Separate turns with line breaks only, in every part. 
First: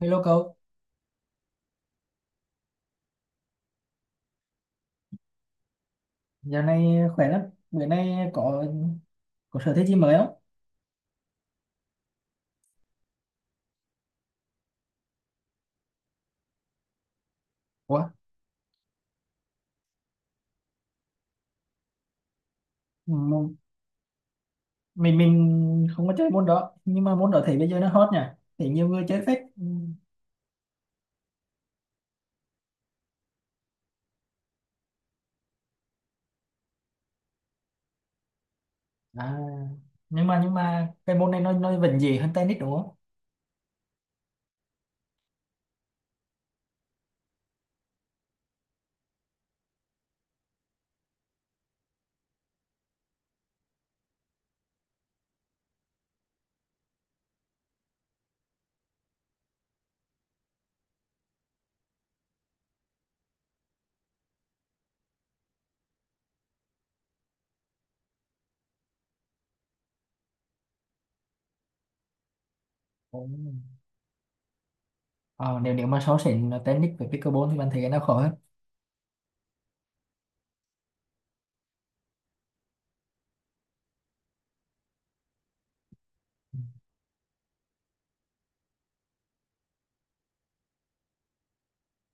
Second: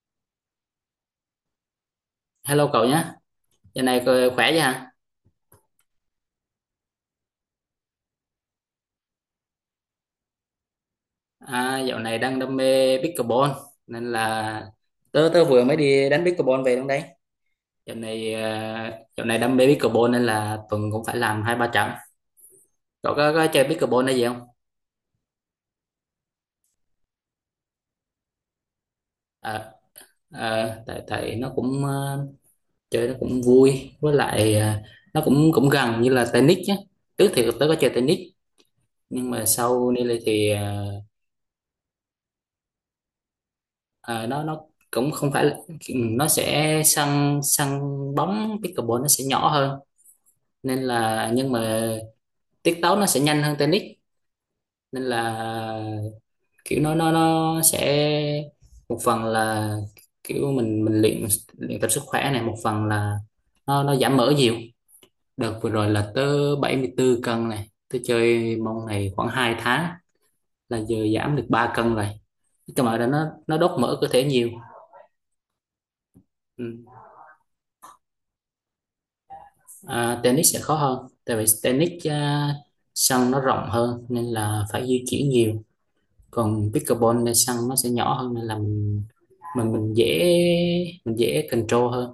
Hello cậu,
Hello cậu nhé, giờ này cậu khỏe chứ hả?
giờ này khỏe lắm. Bữa nay có sở thích gì mới không?
À, dạo này đang đam mê pickleball nên là tớ tớ vừa mới đi đánh pickleball về luôn đấy. Dạo
Ủa,
này à, Dạo này đam mê pickleball nên là tuần cũng phải làm hai ba trận. Cậu có
m-
chơi pickleball hay gì không?
mình không có chơi môn đó, nhưng mà môn đó thấy bây giờ nó hot nhỉ. Thấy nhiều người chơi phết. Ừ.
À, tại tại nó cũng chơi nó cũng vui với lại nó cũng cũng gần như là tennis nhé. Trước thì tớ có chơi tennis nhưng
À,
mà sau đây
nhưng mà
thì
nhưng
à,
mà cái môn này nó vẫn dễ hơn tennis đúng không?
Ờ, nó cũng không phải là, nó sẽ săn săn bóng pickleball nó sẽ nhỏ hơn nên là nhưng mà tiết tấu nó sẽ nhanh hơn tennis nên là kiểu nó sẽ một phần là kiểu mình luyện luyện tập sức khỏe này, một phần là nó giảm mỡ nhiều. Đợt vừa rồi là tới 74 cân này, tôi chơi môn này khoảng 2 tháng là giờ giảm được 3 cân rồi, cái mà nó
Ồ.
nó đốt mỡ cơ thể nhiều.
Ờ, nếu nếu mà so sánh
ừ.
tennis với pickleball thì bạn thấy cái nào khó hơn?
À, tennis sẽ khó hơn tại vì tennis, sân nó rộng hơn nên là phải di chuyển nhiều, còn pickleball nên sân nó sẽ nhỏ hơn nên là mình dễ, mình dễ control hơn,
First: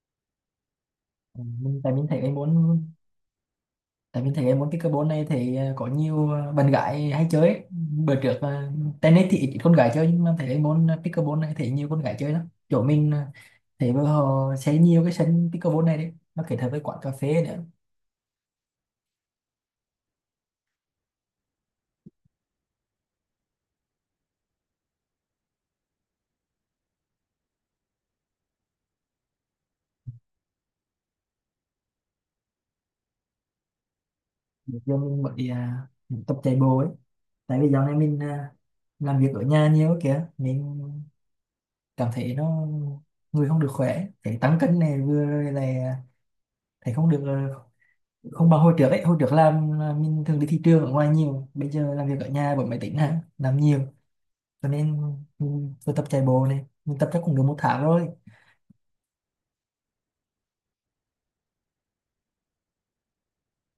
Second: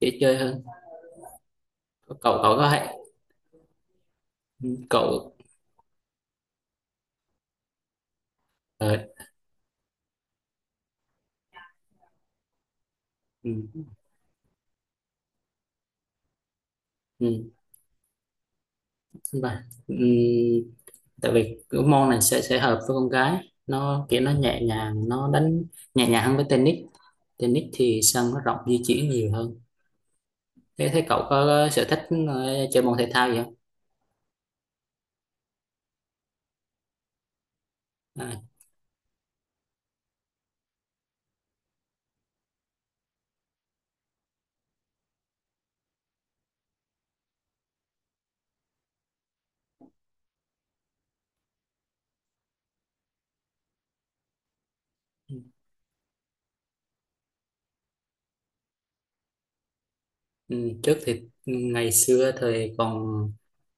dễ chơi hơn.
Ừ, mình tại mình thấy cái
cậu
môn
cậu có hay
tại vì thấy em muốn cái cơ bố này
cậu
thì có nhiều bạn gái hay chơi ấy. Bữa trước
ờ,
tennis thì ít con gái chơi nhưng mà thấy cái môn pickleball này thì nhiều con gái chơi lắm chỗ mình
ừ,
thì bây giờ họ xây nhiều cái sân pickleball này đấy nó kết hợp với quán cà phê
ừ,
nữa
đúng rồi. Ừ, tại vì cái môn này sẽ hợp với con gái, nó kiểu nó nhẹ nhàng, nó đánh nhẹ nhàng hơn với tennis. Tennis thì sân nó rộng di chuyển nhiều hơn. Thế thế cậu có sở thích chơi môn thể thao gì không?
để cho mình mới tập chạy bộ ấy tại vì dạo này mình
À.
làm việc ở nhà nhiều kìa mình cảm thấy nó người không được khỏe thấy tăng cân này vừa là thấy không được không bằng hồi trước ấy hồi trước làm là mình thường đi thị trường ở ngoài nhiều bây giờ làm việc ở nhà với máy tính hả làm nhiều cho nên
Ừ.
mình vừa tập chạy bộ này mình tập chắc cũng được một tháng rồi.
Ừ, trước thì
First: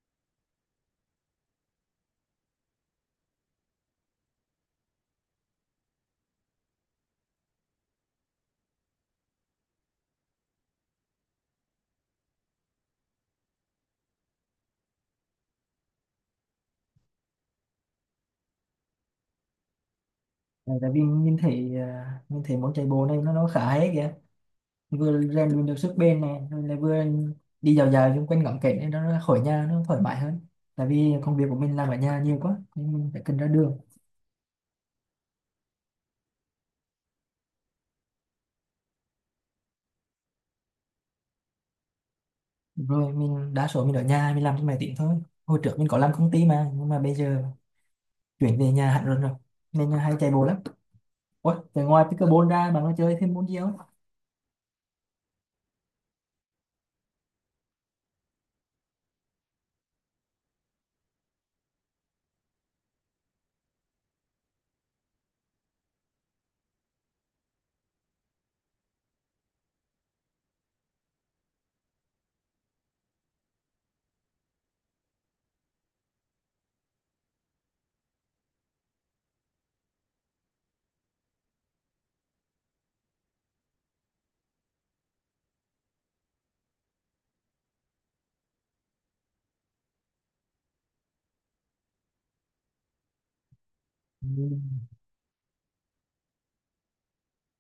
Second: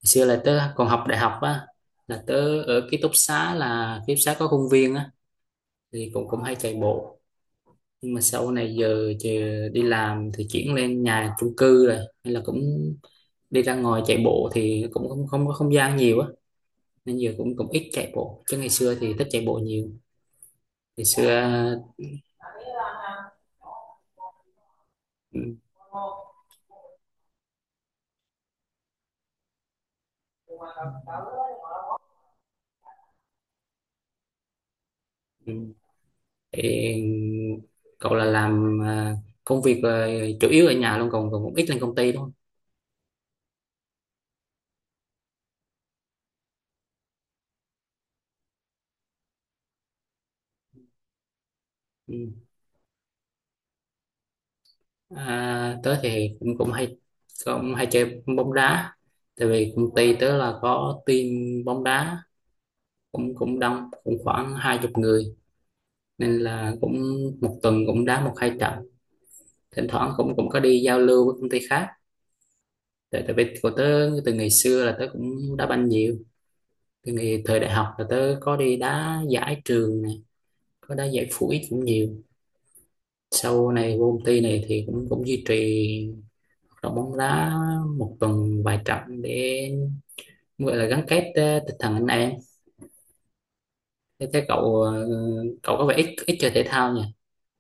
ngày xưa là tớ còn học đại học á, là tớ ở ký túc xá, là ký túc xá có công viên á thì cũng cũng hay chạy bộ, nhưng mà sau này giờ đi làm thì chuyển lên nhà chung cư rồi nên là cũng đi ra ngoài chạy bộ thì cũng không không có không gian nhiều á, nên giờ cũng cũng ít chạy bộ chứ ngày xưa thì thích chạy bộ nhiều
Đấy, tại vì
ngày xưa.
mình thấy mình thấy môn chạy bộ này nó khá hay kìa vừa rèn
Ừ,
luyện được sức bền này rồi lại vừa đi dạo dạo xung quanh ngắm cảnh nên nó khỏi nhà nó thoải mái hơn tại vì công việc của mình làm ở nhà nhiều quá nên mình phải cần ra đường
ừ. Ê, cậu là làm à, công việc là chủ yếu ở nhà luôn còn còn cũng ít lên công ty đúng không?
rồi mình đa số mình ở nhà mình làm trên máy tính thôi. Hồi trước mình có làm công ty mà nhưng mà bây giờ chuyển về nhà hẳn luôn rồi nên là hay chạy bộ lắm. Ủa, từ ngoài
Ừ.
pickleball ra bạn có chơi thêm môn gì không?
À, tớ thì cũng cũng hay chơi bóng đá tại vì công ty tớ là có team bóng đá cũng cũng đông, cũng khoảng hai chục người nên là cũng một tuần cũng đá một hai trận, thỉnh thoảng cũng cũng có đi giao lưu với công ty khác. Tại tại vì của tớ từ ngày xưa là tớ cũng đá banh nhiều, từ ngày thời đại học là tớ có đi đá giải trường này, có đá giải phụ ích cũng nhiều, sau này vô công ty này thì cũng cũng duy trì hoạt động bóng đá một tuần vài trận để gọi là gắn kết tinh thần anh em.
Ừ,
Thế cậu có vẻ ít ít chơi thể thao nhỉ.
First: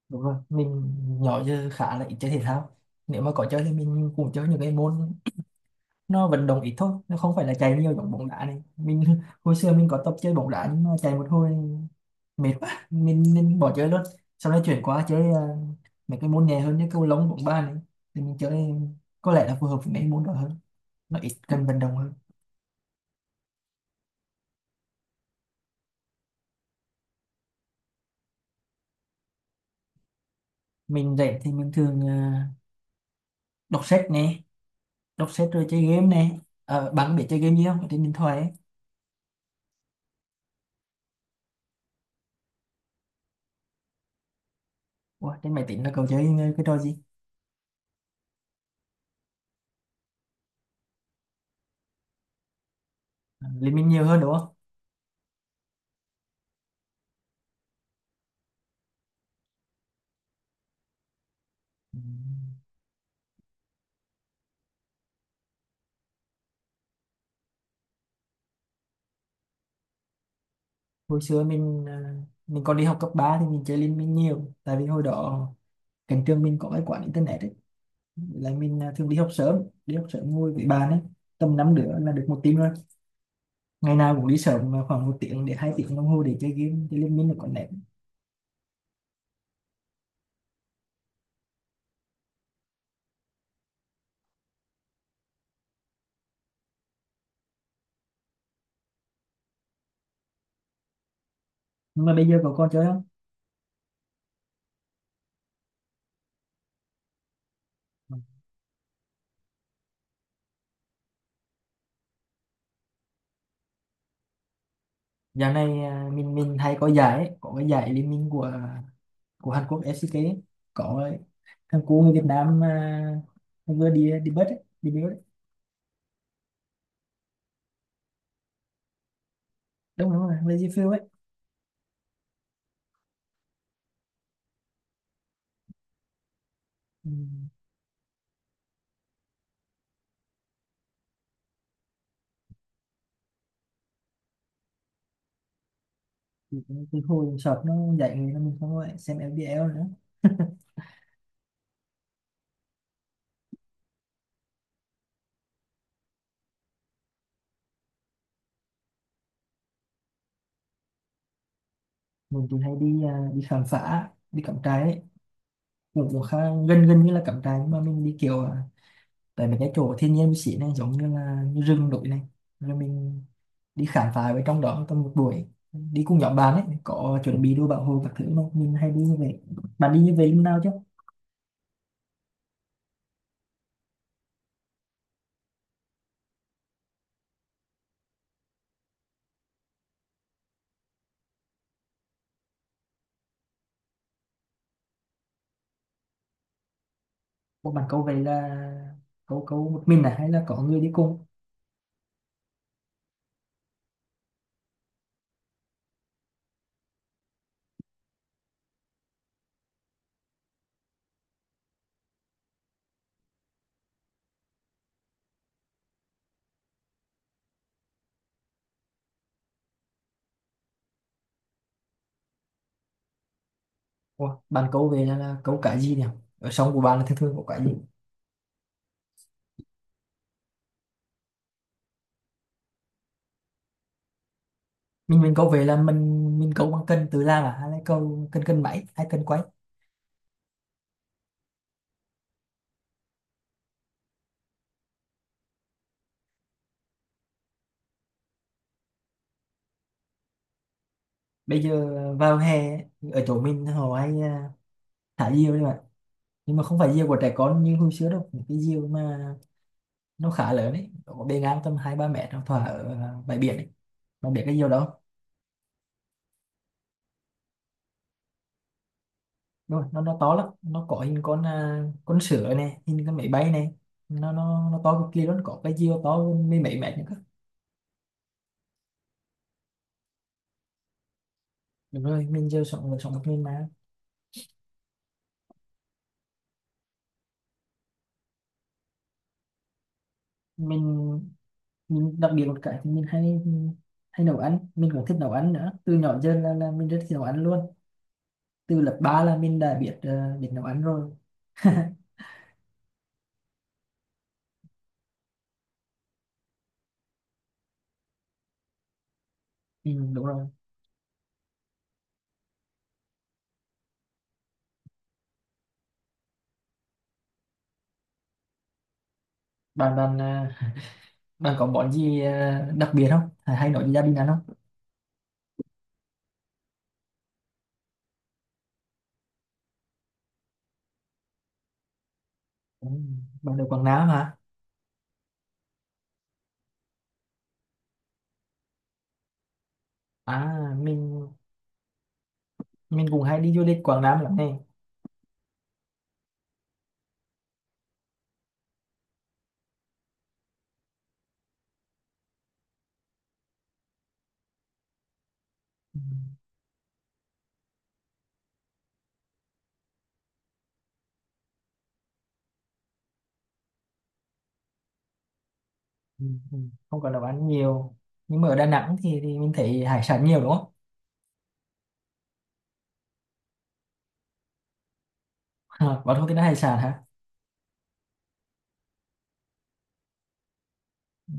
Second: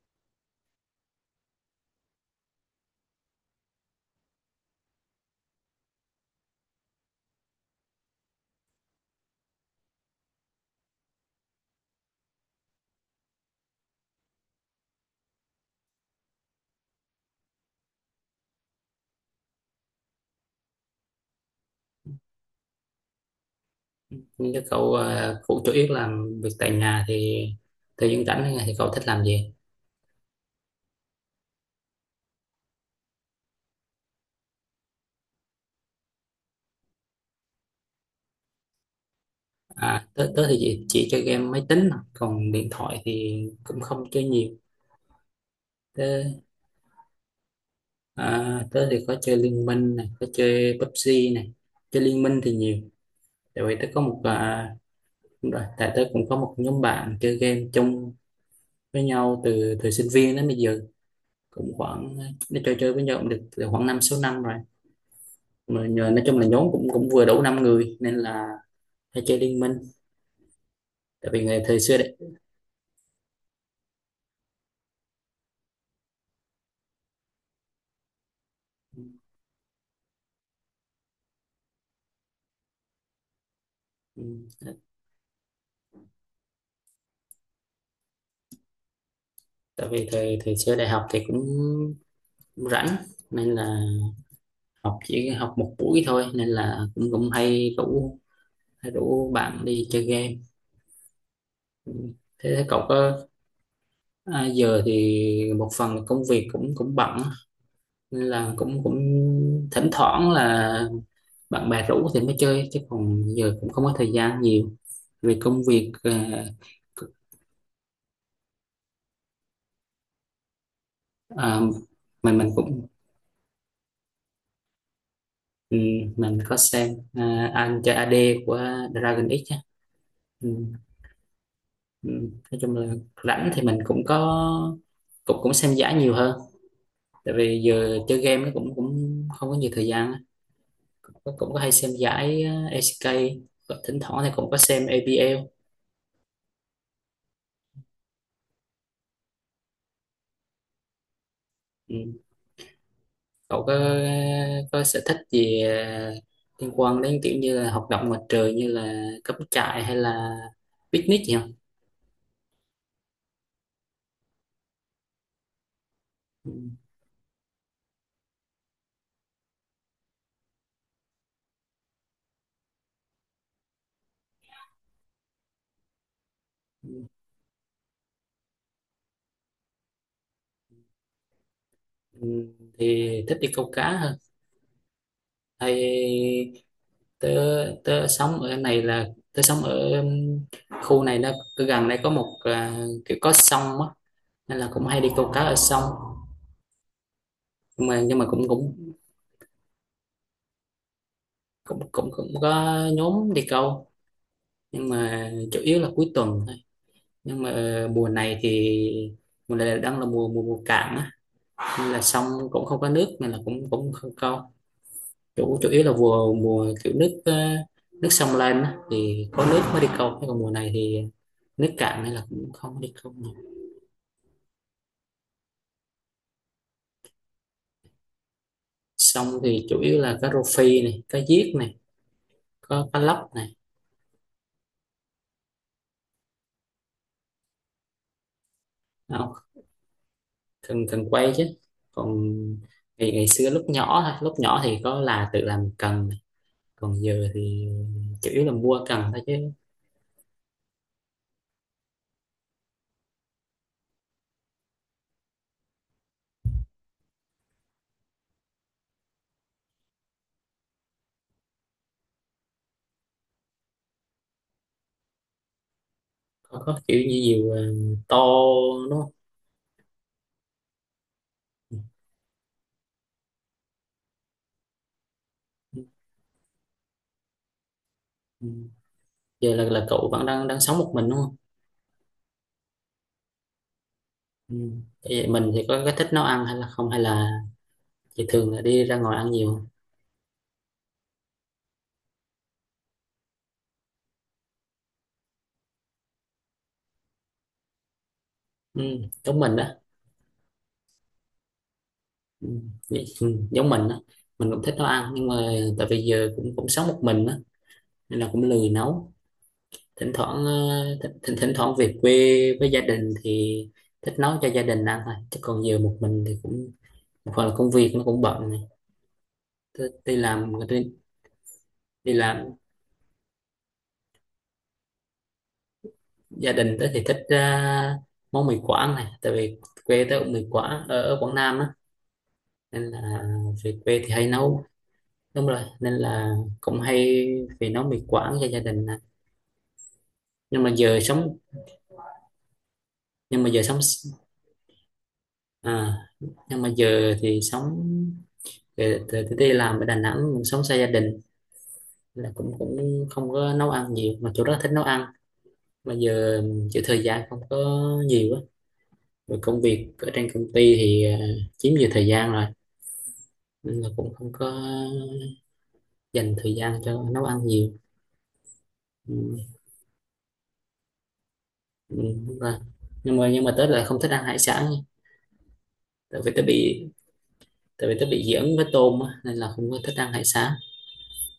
đúng rồi, mình nhỏ giờ khá là ít chơi thể thao. Nếu mà có chơi thì mình cũng chơi những cái môn nó vận động ít thôi, nó không phải là chạy nhiều giống bóng đá này. Mình hồi xưa mình có tập chơi bóng đá nhưng mà chạy một hồi mệt quá, mình nên bỏ chơi luôn. Sau đó chuyển qua chơi mấy cái môn nhẹ hơn như cầu lông, bóng bàn này. Thì mình chơi có lẽ là phù hợp với mấy môn đó hơn, nó ít cần vận động hơn.
Nhưng cho cậu, cũng chủ yếu làm việc tại nhà thì thời gian rảnh thì cậu thích làm gì?
Mình rảnh thì mình thường đọc sách nè, đọc sách rồi chơi game nè. Bạn biết chơi game gì không? Ở trên điện thoại ấy.
Tớ thì chỉ chơi game máy tính thôi. Còn điện thoại thì cũng không chơi nhiều.
Ủa, trên máy tính là cậu
tớ,
chơi cái trò gì?
à, tớ thì có chơi Liên Minh này, có chơi PUBG này, chơi Liên Minh thì nhiều.
Ờ,
Tại
Liên
vì tớ
Minh
có
nhiều hơn
một
đúng không?
à, Đúng rồi, tại tớ cũng có một nhóm bạn chơi game chung với nhau từ thời sinh viên đến bây giờ, cũng
Ừ.
khoảng nó chơi chơi với nhau cũng được từ khoảng năm sáu năm rồi. Mà nhờ, nói chung là nhóm cũng cũng vừa đủ năm người nên là hay chơi liên minh.
Hồi
Tại
xưa
vì ngày thời
mình
xưa đấy
mình còn đi học cấp 3 thì mình chơi Liên Minh nhiều tại vì hồi đó cạnh trường mình có cái quán internet ấy là mình thường đi học sớm, đi học sớm ngồi với bạn ấy tầm năm đứa là được một team rồi, ngày nào
ừ,
cũng đi sớm mà khoảng một tiếng đến hai tiếng đồng hồ để chơi game, chơi Liên Minh là có nét.
tại vì thời thời xưa đại học thì cũng rảnh nên là học chỉ học một buổi thôi nên là cũng cũng hay rủ bạn đi chơi game. Ừ.
Nhưng mà bây giờ cậu
Thế
còn chơi không?
giờ thì một phần là công việc cũng cũng bận. Nên là cũng cũng thỉnh thoảng là bạn bè rủ thì mới chơi chứ còn giờ cũng không có thời gian nhiều vì
Dạo
công
này
việc
mình hay có giải ấy, có cái giải Liên Minh của Hàn Quốc SCK ấy. Có
ờ,
thằng cu người Việt
mình
Nam
cũng
vừa đi đi bớt ấy, đi bớt ấy.
ừ, mình có xem anh chơi AD của Dragon X á.
Đúng đúng rồi
Ừ,
Lazy Field ấy.
ừ. Nói chung là rảnh thì mình cũng cũng xem giải nhiều hơn
Ừ.
tại vì giờ chơi game nó cũng cũng không có nhiều thời gian á. Cũng có hay xem giải ACK, thỉnh thoảng thì cũng có xem APL.
Thì cũng từ hồi sọt nó dạy người mình không có xem LBL nữa.
Ừ. Cậu có sở thích gì liên quan đến kiểu như là hoạt động ngoài trời như là cắm trại hay là picnic gì không?
Mình thì hay đi đi khám phá, đi cắm trại ấy, cũng cũng khá
Ừ,
gần gần như là cắm trại nhưng mà mình đi kiểu tại mấy cái chỗ thiên nhiên xịn này giống như là như rừng đồi này rồi mình đi khám phá ở trong đó trong một buổi, đi cùng nhóm bạn ấy có chuẩn bị đồ bảo hộ các thứ mà mình hay đi như vậy. Bạn đi như vậy lúc nào chứ?
ừ, thì thích đi câu cá hơn. Hay tớ tớ sống ở này là tớ sống ở khu này, nó gần đây có một kiểu có sông á nên là cũng hay đi câu cá ở sông.
Ủa, bạn
nhưng mà
cậu về
nhưng mà cũng
là
cũng
cậu, cậu một mình này hay là có người đi cùng?
cũng cũng cũng có nhóm đi câu nhưng mà chủ yếu là cuối tuần. Nhưng mà mùa này thì mùa này đang là mùa mùa mùa cạn á nên là sông cũng không có nước nên là cũng cũng không câu. Chủ chủ yếu là mùa mùa kiểu nước nước sông lên á, thì có nước mới đi câu, chứ còn mùa này thì nước cạn nên là cũng không có đi câu nữa.
Ủa, bạn cậu về là cậu cá gì nhỉ? Ở sông của bạn là thường thường có cá gì?
Sông thì chủ yếu là có rô phi này, có giếc này, có cá lóc này
Mình cậu về là mình cậu bằng cân tự làm à hay là câu cân, cân máy hay cân
không?
quay?
Cần cần quay chứ, còn thì ngày xưa lúc nhỏ thì có là tự làm cần này. Còn giờ thì chủ yếu là mua cần thôi chứ.
Bây giờ vào hè ở chỗ mình họ hay thả diều đấy bạn, nhưng mà không phải diều của trẻ con như hồi xưa đâu. Những cái diều mà nó khá lớn đấy có bề ngang tầm hai ba mét nó thả ở bãi biển ấy. Bạn biết cái diều đó
Có kiểu như nhiều to đúng không?
rồi, nó to lắm, nó có hình con
Ừ,
con sửa này, hình con máy bay này, nó to cực kỳ luôn, có cái diều to hơn mấy mấy mét nữa cơ.
ừ. Giờ là cậu vẫn đang đang sống một mình đúng không?
Đúng rồi, mình giờ sống, người sống một mình mà.
Ừ. Vậy mình thì có cái thích nấu ăn hay là không hay là thì thường là đi ra ngoài ăn nhiều.
Mình mình đặc biệt một cái thì mình hay hay nấu ăn, mình cũng thích nấu ăn nữa, từ nhỏ giờ là mình rất thích nấu ăn luôn. Từ
Ừ.
lớp 3 là
Giống mình
mình
đó.
đã biết biết nấu ăn rồi.
Ừ. Giống mình đó, mình cũng thích nấu ăn nhưng mà tại vì giờ cũng cũng sống một mình đó nên là cũng lười nấu.
Ừ,
Thỉnh
đúng
thoảng
rồi.
thỉnh thoảng về quê với gia đình thì thích nấu cho gia đình ăn thôi chứ còn giờ một mình thì cũng một phần là công việc nó cũng bận này. Tôi
bạn
đi
bạn
làm đi,
bạn có món
đi
gì
làm.
đặc biệt không, hay hay nấu cho gia đình ăn không?
Gia đình tớ thì thích món mì Quảng này tại vì quê tớ cũng mì Quảng ở Quảng Nam á nên
Ừ,
là
bạn ở
về
Quảng
quê
Nam
thì hay
hả?
nấu, đúng rồi, nên là cũng hay về nấu mì Quảng cho gia đình nè.
À
nhưng mà giờ
mình
sống
mình cũng hay
nhưng mà
đi
giờ
du lịch
sống
Quảng Nam lắm này.
à, nhưng mà giờ thì sống, về từ từ đi làm ở Đà Nẵng, mình sống xa gia đình là cũng cũng không có nấu ăn nhiều mà chỗ đó thích nấu ăn mà giờ chữ thời gian không có nhiều á, rồi công việc ở trên công ty thì chiếm nhiều thời gian rồi nên là cũng không có
Ừ,
dành thời
ừ.
gian
Không
cho
có đồ
nấu ăn
ăn
nhiều.
nhiều nhưng mà ở Đà Nẵng thì
Ừm.
mình thấy hải sản nhiều đúng không?
Nhưng mà tớ lại không thích ăn hải sản.
À, bạn
Tại
không
vì
thích
tớ
ăn hải sản
bị
hả?
tại vì tớ bị dị ứng với tôm á, nên là không có thích ăn hải sản.
Ừ.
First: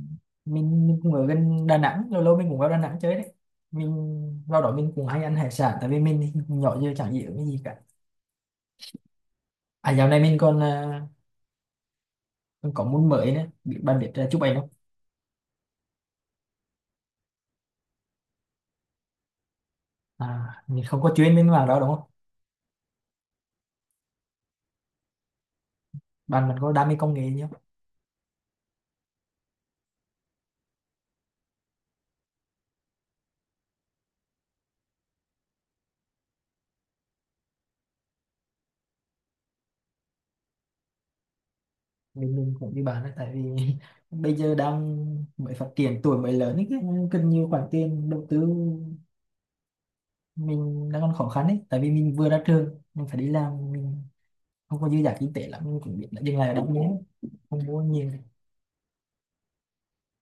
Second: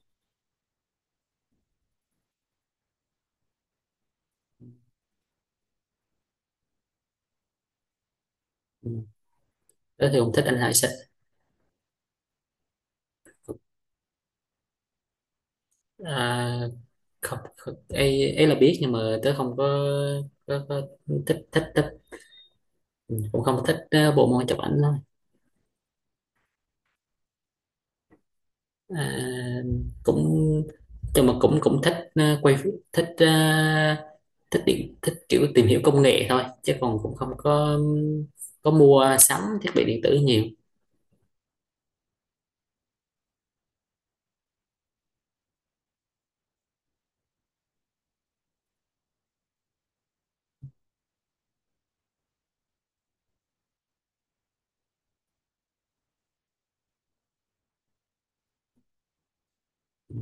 Mình cũng ở gần Đà Nẵng, lâu lâu mình cũng vào Đà Nẵng chơi đấy, mình vào đó mình cũng hay ăn hải sản tại vì mình thì cũng nhỏ giờ chẳng hiểu cái gì cả.
Ừm.
À dạo
Tớ thì
này
không
mình
thích ăn
còn
hải sản.
còn có môn mới nữa, biết bạn biết chụp ảnh không?
À, không, không, ấy, ấy là biết nhưng mà tớ không có,
À
có, có
mình không có chuyên
thích
bên
thích
mảng đó
thích
đúng không?
Ừ, cũng không thích bộ môn chụp ảnh.
Bạn mình có đam mê công nghệ nhá.
à, Cũng nhưng mà cũng cũng thích quay, thích thích điện thích kiểu tìm hiểu công nghệ thôi chứ còn cũng không có có mua sắm thiết bị điện tử nhiều.
Mình cũng như bạn đấy tại vì bây giờ đang mới phát triển tuổi mới lớn ấy, cần nhiều khoản tiền đầu tư. Mình đang còn khó khăn ấy tại vì mình vừa ra trường mình phải đi làm, mình không có dư giả kinh tế lắm, mình cũng biết là dừng lại ở đâu nhé, không mua nhiều.
Ừ.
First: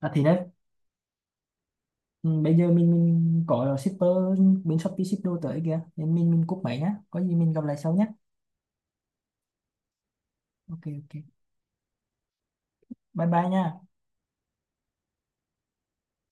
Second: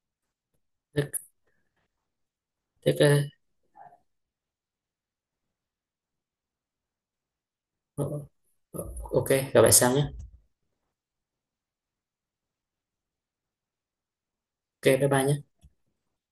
À thì đấy, ừ, bây giờ mình
thế, thế,
mình có shipper bên Shopee ship đồ tới kìa nên mình cúp máy nhá, có gì mình gặp lại sau
ờ,
nhá.
ờ, ok gặp lại sau nhé.
Ok ok, bye bye nha.
Ok bye bye nhé.